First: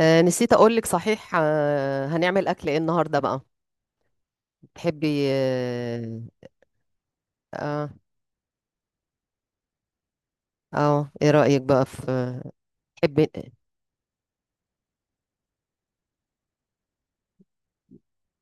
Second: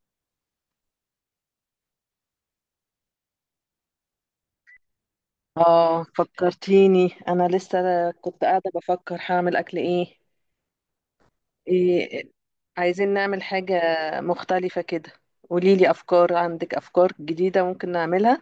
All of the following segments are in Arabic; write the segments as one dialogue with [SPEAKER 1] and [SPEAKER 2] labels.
[SPEAKER 1] نسيت أقولك صحيح. هنعمل أكل إيه النهاردة بقى؟ تحبي؟
[SPEAKER 2] اه، فكرتيني. انا
[SPEAKER 1] آه
[SPEAKER 2] لسه كنت قاعده بفكر هعمل اكل ايه.
[SPEAKER 1] إيه رأيك بقى في...
[SPEAKER 2] ايه، عايزين
[SPEAKER 1] تحبي،
[SPEAKER 2] نعمل حاجه مختلفه كده. قوليلي افكار، عندك افكار جديده ممكن نعملها.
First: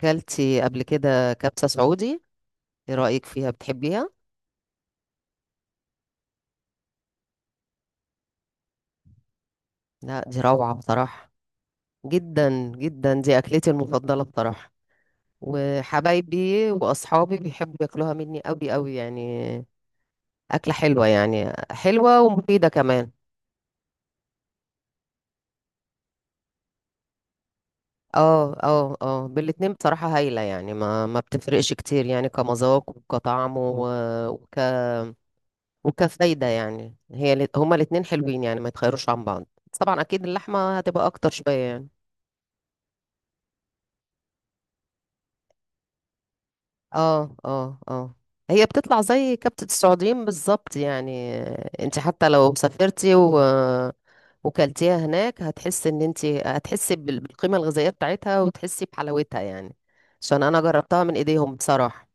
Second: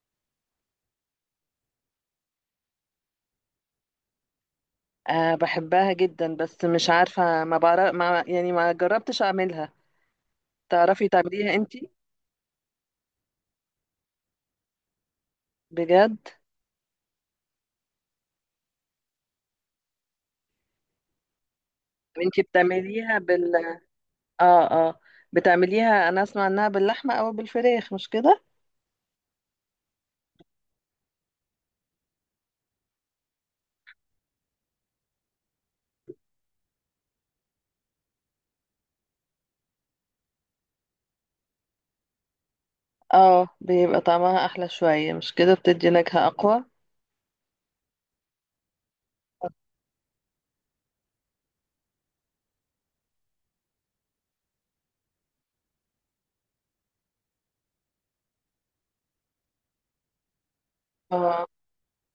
[SPEAKER 1] كلتي قبل كده كبسة سعودي؟ إيه رأيك فيها، بتحبيها؟
[SPEAKER 2] أه، بحبها جدا، بس مش عارفه، ما بعرف، ما يعني، ما جربتش اعملها.
[SPEAKER 1] لا، دي روعة
[SPEAKER 2] تعرفي
[SPEAKER 1] بصراحة.
[SPEAKER 2] تعمليها انتي؟
[SPEAKER 1] جدا جدا، دي أكلتي المفضلة بصراحة.
[SPEAKER 2] بجد؟
[SPEAKER 1] وحبايبي وأصحابي بيحبوا ياكلوها مني أوي أوي يعني. أكلة حلوة يعني،
[SPEAKER 2] طب
[SPEAKER 1] حلوة
[SPEAKER 2] انتي
[SPEAKER 1] ومفيدة كمان.
[SPEAKER 2] اه اه بتعمليها، انا اسمع انها باللحمه او بالفراخ، مش كده؟
[SPEAKER 1] اه اه اه، بالاتنين بصراحة هايلة يعني. ما بتفرقش كتير يعني، كمذاق وكطعم و- وك وكفايدة يعني. هي هما الاتنين حلوين يعني، ما يتخيروش عن بعض. بس طبعا اكيد اللحمة هتبقى اكتر شوية يعني.
[SPEAKER 2] اه، بيبقى طعمها احلى شويه، مش كده؟ بتدي نكهه اقوى.
[SPEAKER 1] اه اه اه. هي بتطلع زي كبتة السعوديين بالظبط يعني. انت حتى لو سافرتي و وكلتيها هناك، هتحسي ان انت هتحسي بالقيمة الغذائية بتاعتها، وتحسي بحلاوتها يعني، عشان انا جربتها من
[SPEAKER 2] اه،
[SPEAKER 1] ايديهم بصراحة.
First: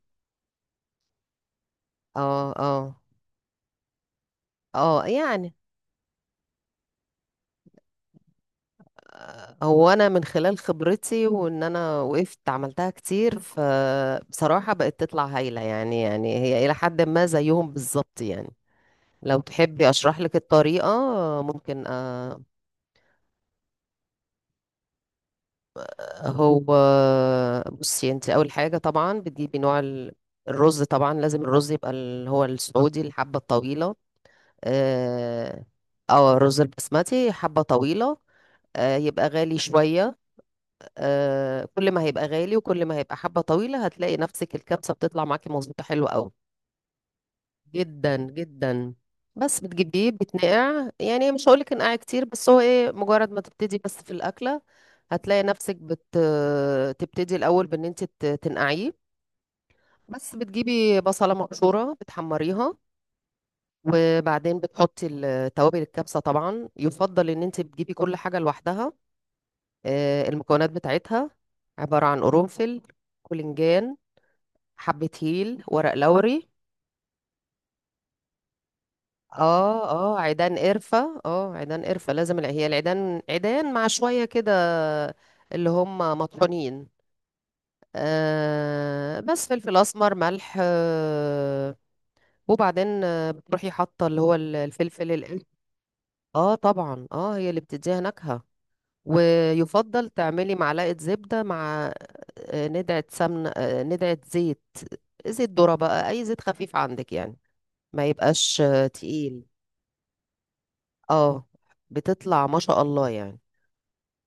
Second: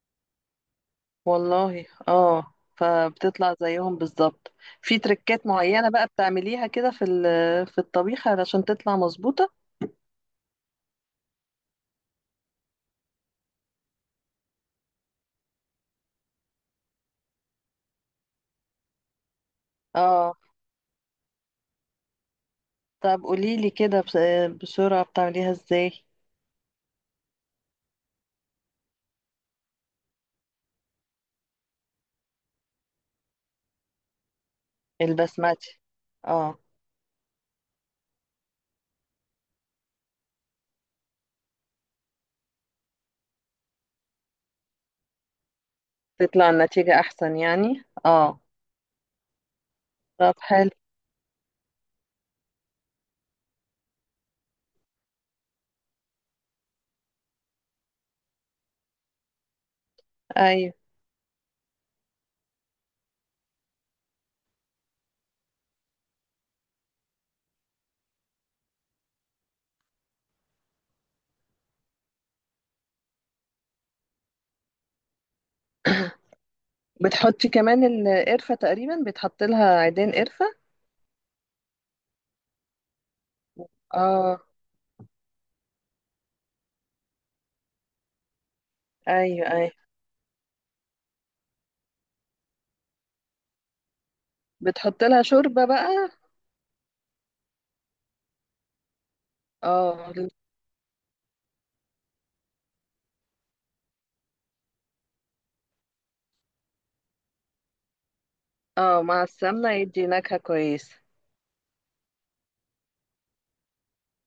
[SPEAKER 2] والله،
[SPEAKER 1] اه
[SPEAKER 2] اه،
[SPEAKER 1] اه
[SPEAKER 2] فبتطلع زيهم بالظبط. في
[SPEAKER 1] اه
[SPEAKER 2] تركات
[SPEAKER 1] يعني.
[SPEAKER 2] معينة بقى بتعمليها كده في الطبيخ علشان تطلع مظبوطة؟
[SPEAKER 1] هو انا من خلال خبرتي وان انا وقفت عملتها كتير، فبصراحة بقت تطلع هايلة يعني هي الى حد ما زيهم بالظبط يعني. لو تحبي اشرح
[SPEAKER 2] اه.
[SPEAKER 1] لك الطريقة؟ ممكن.
[SPEAKER 2] طب قوليلي كده بسرعة بتعمليها ازاي؟
[SPEAKER 1] هو، بصي، انت اول حاجة طبعا بتجيبي نوع الرز. طبعا لازم الرز يبقى اللي هو السعودي الحبة الطويلة، اه.
[SPEAKER 2] البسمتي. اه،
[SPEAKER 1] الرز البسمتي حبة طويلة. يبقى غالي شوية. كل ما هيبقى غالي وكل ما هيبقى حبة طويلة، هتلاقي نفسك الكبسة بتطلع معاكي مظبوطة حلوة قوي.
[SPEAKER 2] تطلع النتيجة احسن يعني،
[SPEAKER 1] جدا
[SPEAKER 2] اه.
[SPEAKER 1] جدا. بس بتجيبيه،
[SPEAKER 2] طب، حلو.
[SPEAKER 1] بتنقع يعني، مش هقولك انقع كتير، بس هو ايه، مجرد ما تبتدي بس في الأكلة هتلاقي نفسك تبتدي الأول بإن انت تنقعيه. بس
[SPEAKER 2] ايوه،
[SPEAKER 1] بتجيبي بصلة مبشورة بتحمريها، وبعدين بتحطي توابل الكبسة. طبعا يفضل ان انت بتجيبي كل حاجة لوحدها. المكونات بتاعتها عبارة عن قرنفل، باذنجان، حبة هيل، ورق لوري.
[SPEAKER 2] بتحطي كمان القرفة، تقريبا بتحط لها
[SPEAKER 1] اه
[SPEAKER 2] عيدين
[SPEAKER 1] اه،
[SPEAKER 2] قرفة.
[SPEAKER 1] عيدان قرفة. اه، عيدان قرفة لازم هي العيدان، عيدان مع شوية
[SPEAKER 2] اه.
[SPEAKER 1] كده اللي هم مطحونين.
[SPEAKER 2] ايوه،
[SPEAKER 1] بس
[SPEAKER 2] ايوه،
[SPEAKER 1] فلفل أسمر، ملح. وبعدين بتروحي حاطة اللي هو
[SPEAKER 2] بتحط
[SPEAKER 1] الفلفل
[SPEAKER 2] لها
[SPEAKER 1] الأسود.
[SPEAKER 2] شوربة بقى؟
[SPEAKER 1] اه طبعا، اه هي اللي بتديها نكهة. ويفضل
[SPEAKER 2] اه،
[SPEAKER 1] تعملي معلقة زبدة مع ندعة سمن، ندعة زيت. زيت ذرة بقى، أي زيت خفيف عندك يعني، ما يبقاش
[SPEAKER 2] اه، مع
[SPEAKER 1] تقيل.
[SPEAKER 2] السمنة يدي نكهة كويسة.
[SPEAKER 1] اه، بتطلع ما شاء الله يعني.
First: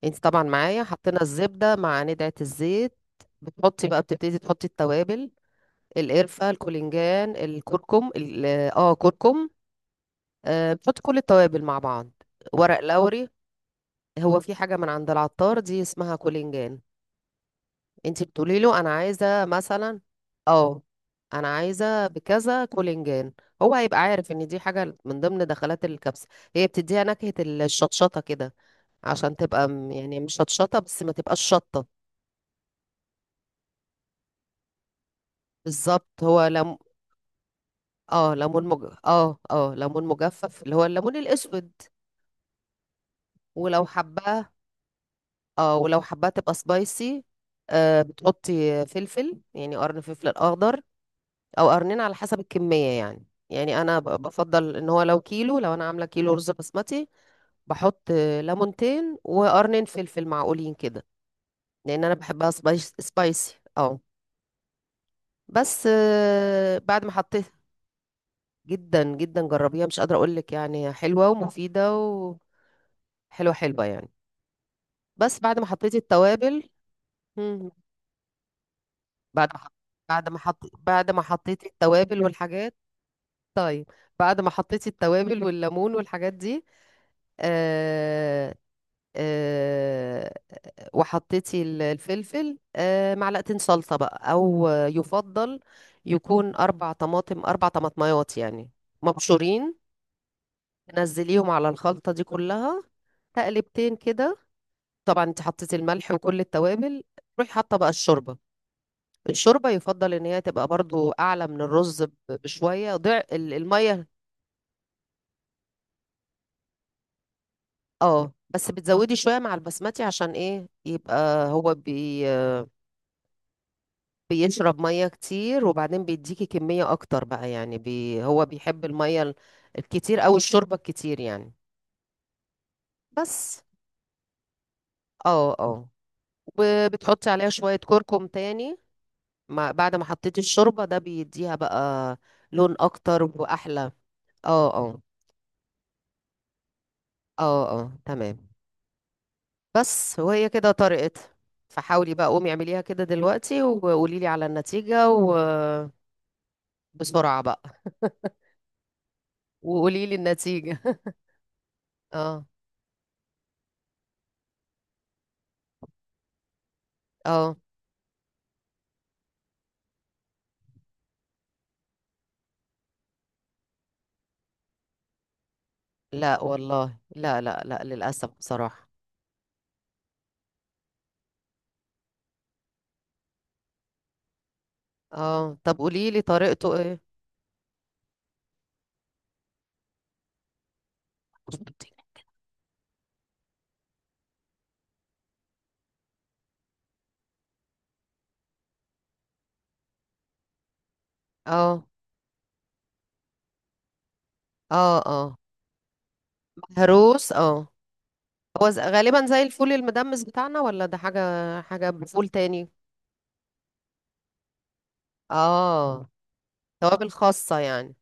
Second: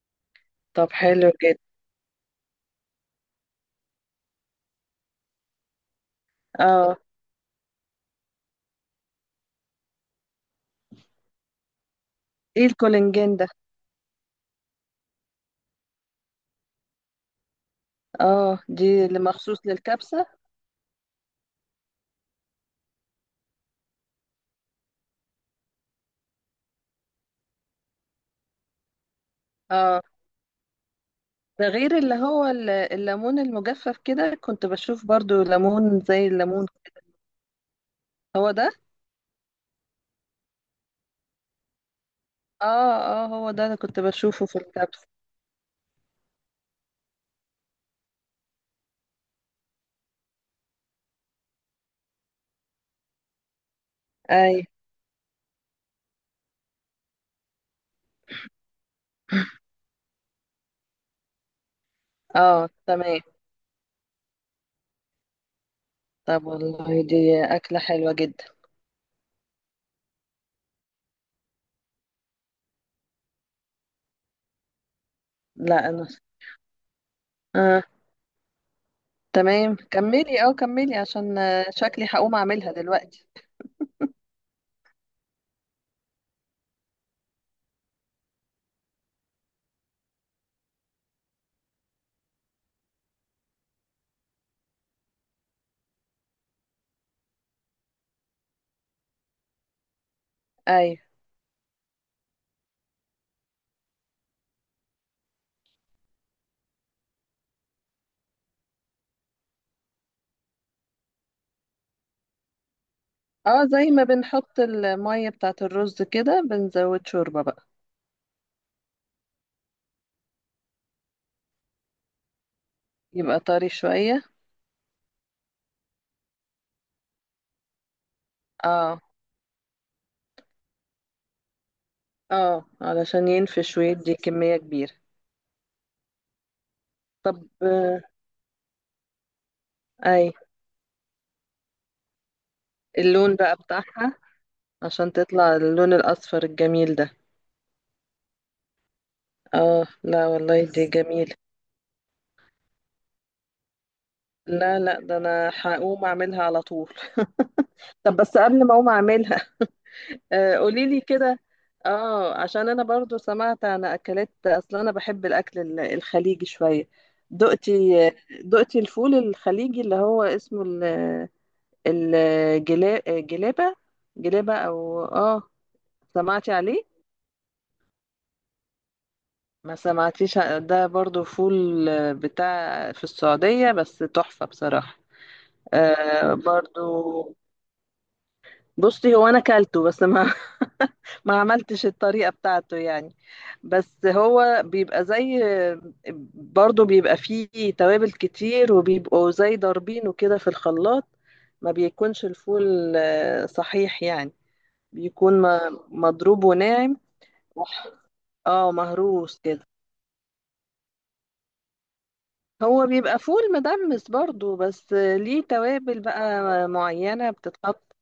[SPEAKER 1] انت طبعا معايا،
[SPEAKER 2] طب
[SPEAKER 1] حطينا
[SPEAKER 2] حلو جدا.
[SPEAKER 1] الزبدة مع ندعة الزيت. بتحطي بقى، بتبتدي تحطي التوابل: القرفة،
[SPEAKER 2] اه.
[SPEAKER 1] الباذنجان، الكركم، كركم. بتحطي كل التوابل مع بعض،
[SPEAKER 2] ايه
[SPEAKER 1] ورق لوري.
[SPEAKER 2] الكولنجين ده؟
[SPEAKER 1] هو في حاجة من عند العطار دي اسمها كولينجان. انت بتقولي
[SPEAKER 2] اه،
[SPEAKER 1] له انا
[SPEAKER 2] دي اللي
[SPEAKER 1] عايزه
[SPEAKER 2] مخصوص
[SPEAKER 1] مثلا،
[SPEAKER 2] للكبسة.
[SPEAKER 1] اه انا عايزه بكذا كولينجان، هو هيبقى عارف ان دي حاجه من ضمن دخلات الكبسه. هي بتديها نكهه الشطشطه كده، عشان تبقى
[SPEAKER 2] اه،
[SPEAKER 1] يعني مش شطشطه، بس ما تبقاش
[SPEAKER 2] ده
[SPEAKER 1] شطه.
[SPEAKER 2] غير اللي هو الليمون المجفف، كده كنت بشوف برضو ليمون،
[SPEAKER 1] بالظبط،
[SPEAKER 2] زي
[SPEAKER 1] هو
[SPEAKER 2] الليمون.
[SPEAKER 1] لم اه
[SPEAKER 2] هو
[SPEAKER 1] ليمون
[SPEAKER 2] ده.
[SPEAKER 1] مج... اه اه ليمون مجفف، اللي هو الليمون الاسود.
[SPEAKER 2] اه. اه، هو ده اللي
[SPEAKER 1] ولو
[SPEAKER 2] كنت بشوفه
[SPEAKER 1] حباه
[SPEAKER 2] في الكبسة.
[SPEAKER 1] اه ولو حباه تبقى سبايسي. بتحطي فلفل يعني، قرن فلفل اخضر او قرنين على حسب الكميه يعني. يعني انا
[SPEAKER 2] اي،
[SPEAKER 1] بفضل ان هو لو كيلو، لو انا عامله كيلو رز بسمتي، بحط ليمونتين وقرنين فلفل معقولين كده، لان انا بحبها
[SPEAKER 2] اه،
[SPEAKER 1] سبايس
[SPEAKER 2] تمام.
[SPEAKER 1] سبايسي اه. بس
[SPEAKER 2] طب والله،
[SPEAKER 1] بعد ما
[SPEAKER 2] دي
[SPEAKER 1] حطيتها...
[SPEAKER 2] أكلة حلوة جدا.
[SPEAKER 1] جدا جدا، جربيها مش قادره اقول لك يعني، حلوه ومفيده وحلوه حلوه يعني، بس بعد ما
[SPEAKER 2] لا
[SPEAKER 1] حطيت
[SPEAKER 2] انا.
[SPEAKER 1] التوابل، مم،
[SPEAKER 2] اه،
[SPEAKER 1] بعد ما حط-
[SPEAKER 2] تمام، كملي اه كملي
[SPEAKER 1] بعد ما
[SPEAKER 2] عشان
[SPEAKER 1] حطيت
[SPEAKER 2] شكلي
[SPEAKER 1] التوابل
[SPEAKER 2] هقوم اعملها
[SPEAKER 1] والحاجات.
[SPEAKER 2] دلوقتي.
[SPEAKER 1] طيب، بعد ما حطيت التوابل والليمون والحاجات دي، آه، آه، وحطيتي الفلفل، معلقتين صلصة بقى، أو يفضل يكون 4 طماطميات يعني، مبشورين،
[SPEAKER 2] اي،
[SPEAKER 1] نزليهم على الخلطة دي كلها، تقلبتين كده. طبعا انت حطيتي الملح وكل التوابل. روحي حاطة بقى الشوربة يفضل ان هي تبقى برضو أعلى من الرز بشوية. ضع
[SPEAKER 2] اه، زي ما
[SPEAKER 1] المية.
[SPEAKER 2] بنحط المية بتاعة الرز كده، بنزود شوربة بقى.
[SPEAKER 1] اه، بس بتزودي شوية مع البسمتي عشان ايه يبقى، هو
[SPEAKER 2] يبقى طري شوية.
[SPEAKER 1] بيشرب ميه كتير، وبعدين بيديكي كميه اكتر بقى يعني. هو بيحب
[SPEAKER 2] اه،
[SPEAKER 1] الميه الكتير او الشوربه الكتير يعني.
[SPEAKER 2] اه، علشان
[SPEAKER 1] بس
[SPEAKER 2] ينفش ويدي كمية كبيرة.
[SPEAKER 1] اه اه. وبتحطي
[SPEAKER 2] طب
[SPEAKER 1] عليها شويه كركم تاني، مع بعد ما
[SPEAKER 2] اي،
[SPEAKER 1] حطيتي الشوربه، ده بيديها بقى لون اكتر
[SPEAKER 2] اللون بقى
[SPEAKER 1] واحلى.
[SPEAKER 2] بتاعها.
[SPEAKER 1] اه اه
[SPEAKER 2] عشان تطلع اللون الأصفر الجميل ده.
[SPEAKER 1] اه اه تمام.
[SPEAKER 2] اه،
[SPEAKER 1] بس
[SPEAKER 2] لا
[SPEAKER 1] وهي
[SPEAKER 2] والله
[SPEAKER 1] كده
[SPEAKER 2] دي
[SPEAKER 1] طرقت.
[SPEAKER 2] جميلة.
[SPEAKER 1] فحاولي بقى، قومي اعمليها كده دلوقتي، وقولي لي على
[SPEAKER 2] لا، لا،
[SPEAKER 1] النتيجه.
[SPEAKER 2] ده انا هقوم اعملها على طول.
[SPEAKER 1] وبسرعه بقى،
[SPEAKER 2] طب بس قبل ما اقوم اعملها،
[SPEAKER 1] وقولي لي النتيجه.
[SPEAKER 2] قوليلي كده. اه،
[SPEAKER 1] اه
[SPEAKER 2] عشان انا برضو سمعت عن اكلات، اصلا انا بحب الاكل الخليجي شوية.
[SPEAKER 1] اه.
[SPEAKER 2] دقتي دقتي الفول الخليجي اللي هو اسمه الجلابة. جلابة، جلابة او اه.
[SPEAKER 1] لا
[SPEAKER 2] سمعتي عليه؟
[SPEAKER 1] والله، لا لا لا، للأسف بصراحة.
[SPEAKER 2] ما سمعتيش. ده برضو فول بتاع في السعودية، بس تحفة بصراحة.
[SPEAKER 1] اه، طب قولي لي
[SPEAKER 2] آه،
[SPEAKER 1] طريقته ايه.
[SPEAKER 2] برضو. بصي، هو انا كلته بس ما. ما عملتش الطريقة بتاعته يعني. بس هو بيبقى زي. برضو بيبقى فيه توابل كتير، وبيبقوا زي ضاربينه كده في الخلاط. ما
[SPEAKER 1] اه
[SPEAKER 2] بيكونش الفول صحيح يعني.
[SPEAKER 1] اه اه،
[SPEAKER 2] بيكون مضروب وناعم.
[SPEAKER 1] مهروس، اه.
[SPEAKER 2] وح-
[SPEAKER 1] هو
[SPEAKER 2] اه،
[SPEAKER 1] غالبا
[SPEAKER 2] مهروس
[SPEAKER 1] زي
[SPEAKER 2] كده.
[SPEAKER 1] الفول المدمس بتاعنا، ولا ده حاجة بفول تاني؟
[SPEAKER 2] هو بيبقى فول مدمس برضو، بس ليه توابل
[SPEAKER 1] اه،
[SPEAKER 2] بقى
[SPEAKER 1] توابل
[SPEAKER 2] معينة
[SPEAKER 1] خاصة
[SPEAKER 2] بتتحط.
[SPEAKER 1] يعني.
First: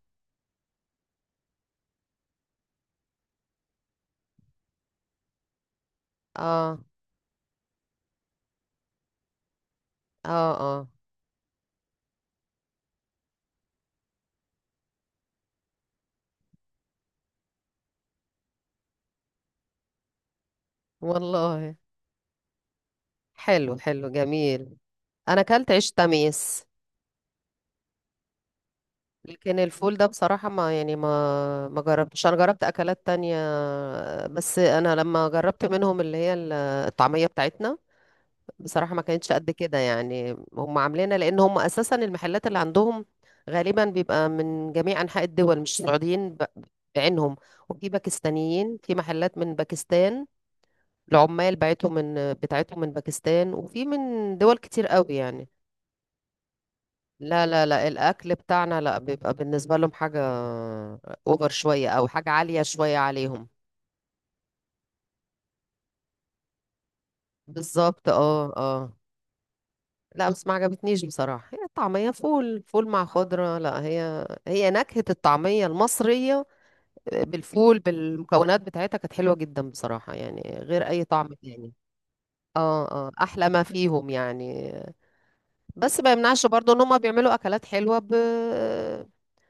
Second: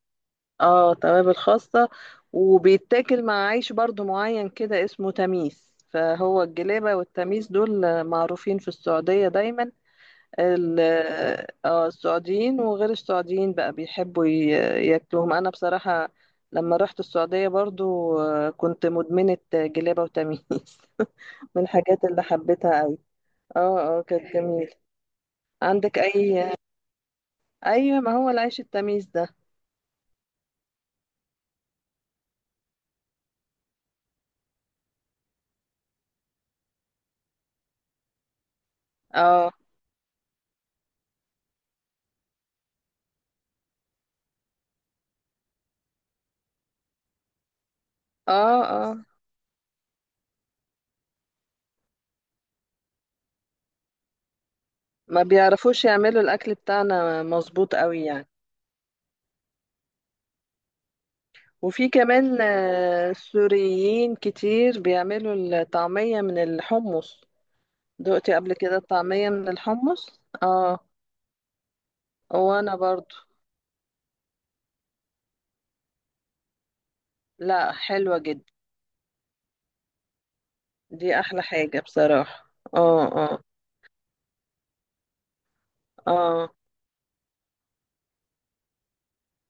[SPEAKER 2] اه، توابل خاصة. وبيتاكل مع عيش برضو معين كده اسمه تميس، فهو
[SPEAKER 1] اه
[SPEAKER 2] الجلابة والتميس دول معروفين في السعودية دايما.
[SPEAKER 1] اه
[SPEAKER 2] ال-
[SPEAKER 1] اه
[SPEAKER 2] اه، السعوديين وغير السعوديين بقى بيحبوا ياكلوهم. انا بصراحة لما رحت السعودية برضو كنت مدمنة جلابة وتميس. من
[SPEAKER 1] والله.
[SPEAKER 2] الحاجات اللي حبيتها قوي.
[SPEAKER 1] حلو
[SPEAKER 2] اه، اه،
[SPEAKER 1] حلو،
[SPEAKER 2] كانت جميلة.
[SPEAKER 1] جميل. انا اكلت عيش
[SPEAKER 2] عندك اي؟
[SPEAKER 1] تميس.
[SPEAKER 2] ايوه، ما هو العيش التميس ده.
[SPEAKER 1] لكن الفول ده بصراحة ما يعني، ما جربتش، انا جربت اكلات تانية. بس انا لما جربت منهم اللي هي الطعمية بتاعتنا، بصراحة ما كانتش قد
[SPEAKER 2] اه،
[SPEAKER 1] كده يعني. هم عاملينها، لان هم اساسا المحلات اللي عندهم غالبا بيبقى من جميع انحاء الدول، مش سعوديين بعينهم. وفي
[SPEAKER 2] اه،
[SPEAKER 1] باكستانيين، في
[SPEAKER 2] اه،
[SPEAKER 1] محلات من باكستان، العمال بتاعتهم من باكستان، وفي من دول كتير قوي
[SPEAKER 2] ما
[SPEAKER 1] يعني.
[SPEAKER 2] بيعرفوش يعملوا الاكل بتاعنا
[SPEAKER 1] لا لا
[SPEAKER 2] مظبوط
[SPEAKER 1] لا،
[SPEAKER 2] قوي يعني.
[SPEAKER 1] الاكل بتاعنا لا، بيبقى بالنسبه لهم حاجه اوفر شويه
[SPEAKER 2] وفي
[SPEAKER 1] او حاجه
[SPEAKER 2] كمان
[SPEAKER 1] عاليه شويه عليهم.
[SPEAKER 2] سوريين كتير بيعملوا الطعمية من الحمص.
[SPEAKER 1] بالظبط،
[SPEAKER 2] دقتي
[SPEAKER 1] اه
[SPEAKER 2] قبل كده
[SPEAKER 1] اه.
[SPEAKER 2] الطعمية من الحمص؟
[SPEAKER 1] لا بس ما
[SPEAKER 2] اه.
[SPEAKER 1] عجبتنيش بصراحه، هي الطعميه فول
[SPEAKER 2] وانا
[SPEAKER 1] فول مع
[SPEAKER 2] برضو.
[SPEAKER 1] خضره، لا هي نكهه الطعميه المصريه
[SPEAKER 2] لا،
[SPEAKER 1] بالفول،
[SPEAKER 2] حلوة جدا.
[SPEAKER 1] بالمكونات بتاعتها، كانت حلوه جدا بصراحه يعني، غير اي
[SPEAKER 2] دي
[SPEAKER 1] طعم
[SPEAKER 2] احلى
[SPEAKER 1] تاني.
[SPEAKER 2] حاجة بصراحة.
[SPEAKER 1] اه
[SPEAKER 2] اه،
[SPEAKER 1] اه،
[SPEAKER 2] اه،
[SPEAKER 1] احلى ما فيهم يعني. بس ما يمنعش
[SPEAKER 2] اه،
[SPEAKER 1] برضو ان هم بيعملوا اكلات حلوه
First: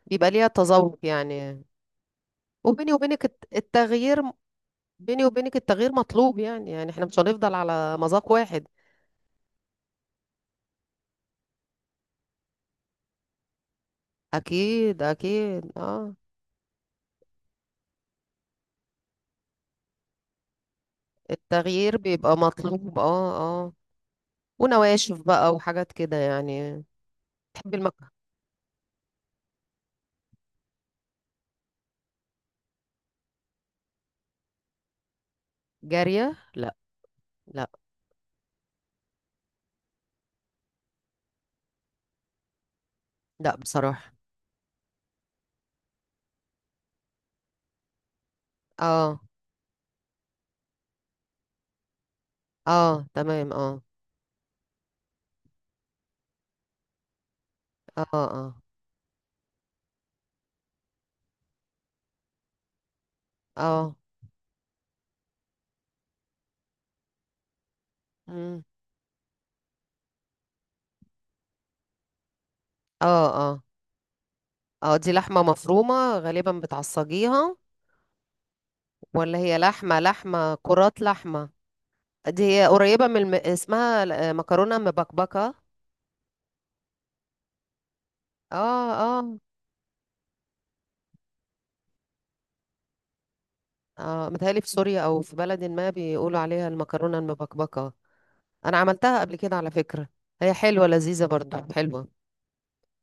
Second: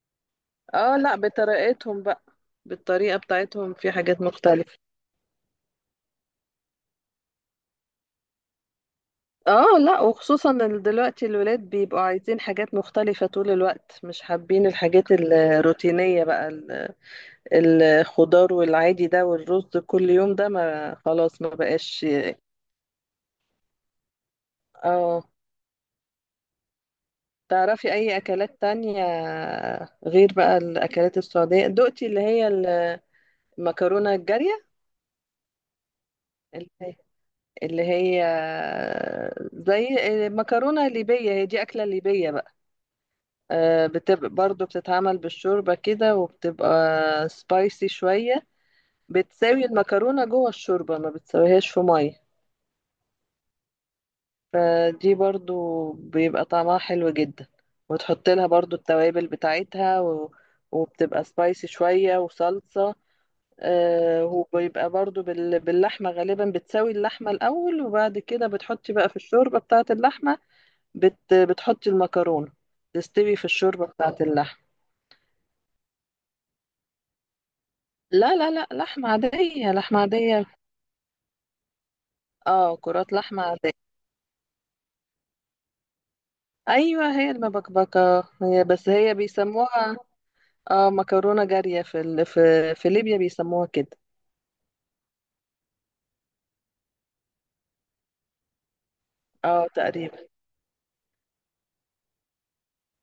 [SPEAKER 1] بيبقى ليها
[SPEAKER 2] اه.
[SPEAKER 1] تذوق
[SPEAKER 2] لا،
[SPEAKER 1] يعني.
[SPEAKER 2] بطريقتهم بقى،
[SPEAKER 1] وبيني
[SPEAKER 2] بالطريقة
[SPEAKER 1] وبينك الت-
[SPEAKER 2] بتاعتهم في
[SPEAKER 1] التغيير
[SPEAKER 2] حاجات مختلفة.
[SPEAKER 1] بيني وبينك التغيير مطلوب يعني احنا مش هنفضل على مذاق واحد.
[SPEAKER 2] اه، لا، وخصوصا ان دلوقتي الولاد بيبقوا عايزين حاجات مختلفة طول الوقت، مش حابين
[SPEAKER 1] اكيد
[SPEAKER 2] الحاجات
[SPEAKER 1] اكيد، اه.
[SPEAKER 2] الروتينية بقى. الخضار والعادي ده، والرز كل يوم ده، ما خلاص ما
[SPEAKER 1] التغيير
[SPEAKER 2] بقاش.
[SPEAKER 1] بيبقى مطلوب، اه اه، ونواشف
[SPEAKER 2] اه.
[SPEAKER 1] بقى، وحاجات كده يعني. تحبي
[SPEAKER 2] تعرفي
[SPEAKER 1] المكة؟
[SPEAKER 2] اي اكلات تانية غير بقى الاكلات السعودية؟ دقتي اللي هي المكرونة الجارية؟
[SPEAKER 1] جارية؟
[SPEAKER 2] اللي
[SPEAKER 1] لا،
[SPEAKER 2] هي
[SPEAKER 1] لا
[SPEAKER 2] اللي هي زي المكرونة الليبية، هي دي أكلة ليبية بقى.
[SPEAKER 1] لا، بصراحة.
[SPEAKER 2] بتبقى برضو بتتعمل بالشوربة كده، وبتبقى سبايسي شوية.
[SPEAKER 1] اه
[SPEAKER 2] بتساوي المكرونة جوه الشوربة، ما بتساويهاش في مية.
[SPEAKER 1] اه تمام. اه
[SPEAKER 2] فدي برضو بيبقى طعمها حلو جدا.
[SPEAKER 1] اه
[SPEAKER 2] وتحط لها
[SPEAKER 1] اه
[SPEAKER 2] برضو التوابل بتاعتها وبتبقى سبايسي شوية وصلصة.
[SPEAKER 1] اه.
[SPEAKER 2] وبيبقى برضو باللحمة غالبا، بتساوي اللحمة الأول، وبعد كده
[SPEAKER 1] مم.
[SPEAKER 2] بتحطي بقى في الشوربة بتاعة اللحمة. بتحطي المكرونة،
[SPEAKER 1] اه
[SPEAKER 2] تستوي في
[SPEAKER 1] اه
[SPEAKER 2] الشوربة بتاعة اللحمة.
[SPEAKER 1] اه، دي لحمة مفرومة غالبا بتعصجيها،
[SPEAKER 2] لا، لا، لا، لحمة
[SPEAKER 1] ولا هي
[SPEAKER 2] عادية، لحمة
[SPEAKER 1] لحمة،
[SPEAKER 2] عادية.
[SPEAKER 1] لحمة كرات لحمة؟ دي هي
[SPEAKER 2] اه،
[SPEAKER 1] قريبة
[SPEAKER 2] كرات
[SPEAKER 1] من الم...،
[SPEAKER 2] لحمة عادية.
[SPEAKER 1] اسمها مكرونة مبكبكة.
[SPEAKER 2] ايوه، هي المبكبكة هي، بس
[SPEAKER 1] اه
[SPEAKER 2] هي
[SPEAKER 1] اه
[SPEAKER 2] بيسموها اه مكرونة جارية في في ليبيا بيسموها كده.
[SPEAKER 1] اه، متهيألي في سوريا او في بلد ما بيقولوا عليها المكرونه المبكبكه. انا عملتها قبل كده
[SPEAKER 2] اه،
[SPEAKER 1] على فكره.
[SPEAKER 2] تقريبا.
[SPEAKER 1] هي حلوه لذيذه، برضو حلوه.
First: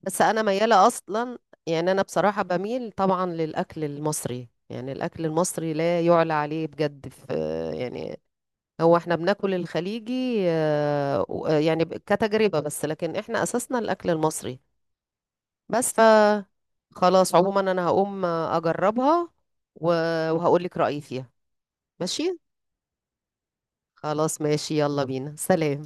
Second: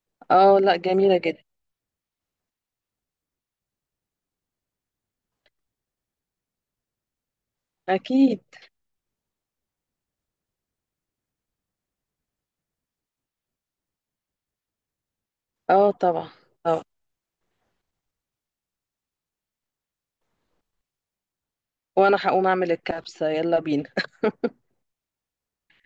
[SPEAKER 1] بس انا
[SPEAKER 2] اه، لا،
[SPEAKER 1] مياله
[SPEAKER 2] جميلة
[SPEAKER 1] اصلا
[SPEAKER 2] جدا.
[SPEAKER 1] يعني. انا بصراحه بميل طبعا للاكل المصري يعني. الاكل المصري لا يعلى عليه بجد في يعني.
[SPEAKER 2] اكيد.
[SPEAKER 1] هو احنا بناكل الخليجي، يعني كتجربه بس، لكن احنا اساسنا الاكل المصري،
[SPEAKER 2] اه،
[SPEAKER 1] بس
[SPEAKER 2] طبعا. اه.
[SPEAKER 1] خلاص عموما. انا هقوم اجربها وهقول لك رايي فيها.
[SPEAKER 2] وانا
[SPEAKER 1] ماشي،
[SPEAKER 2] هقوم اعمل الكبسة، يلا بينا.
[SPEAKER 1] خلاص، ماشي، يلا بينا، سلام.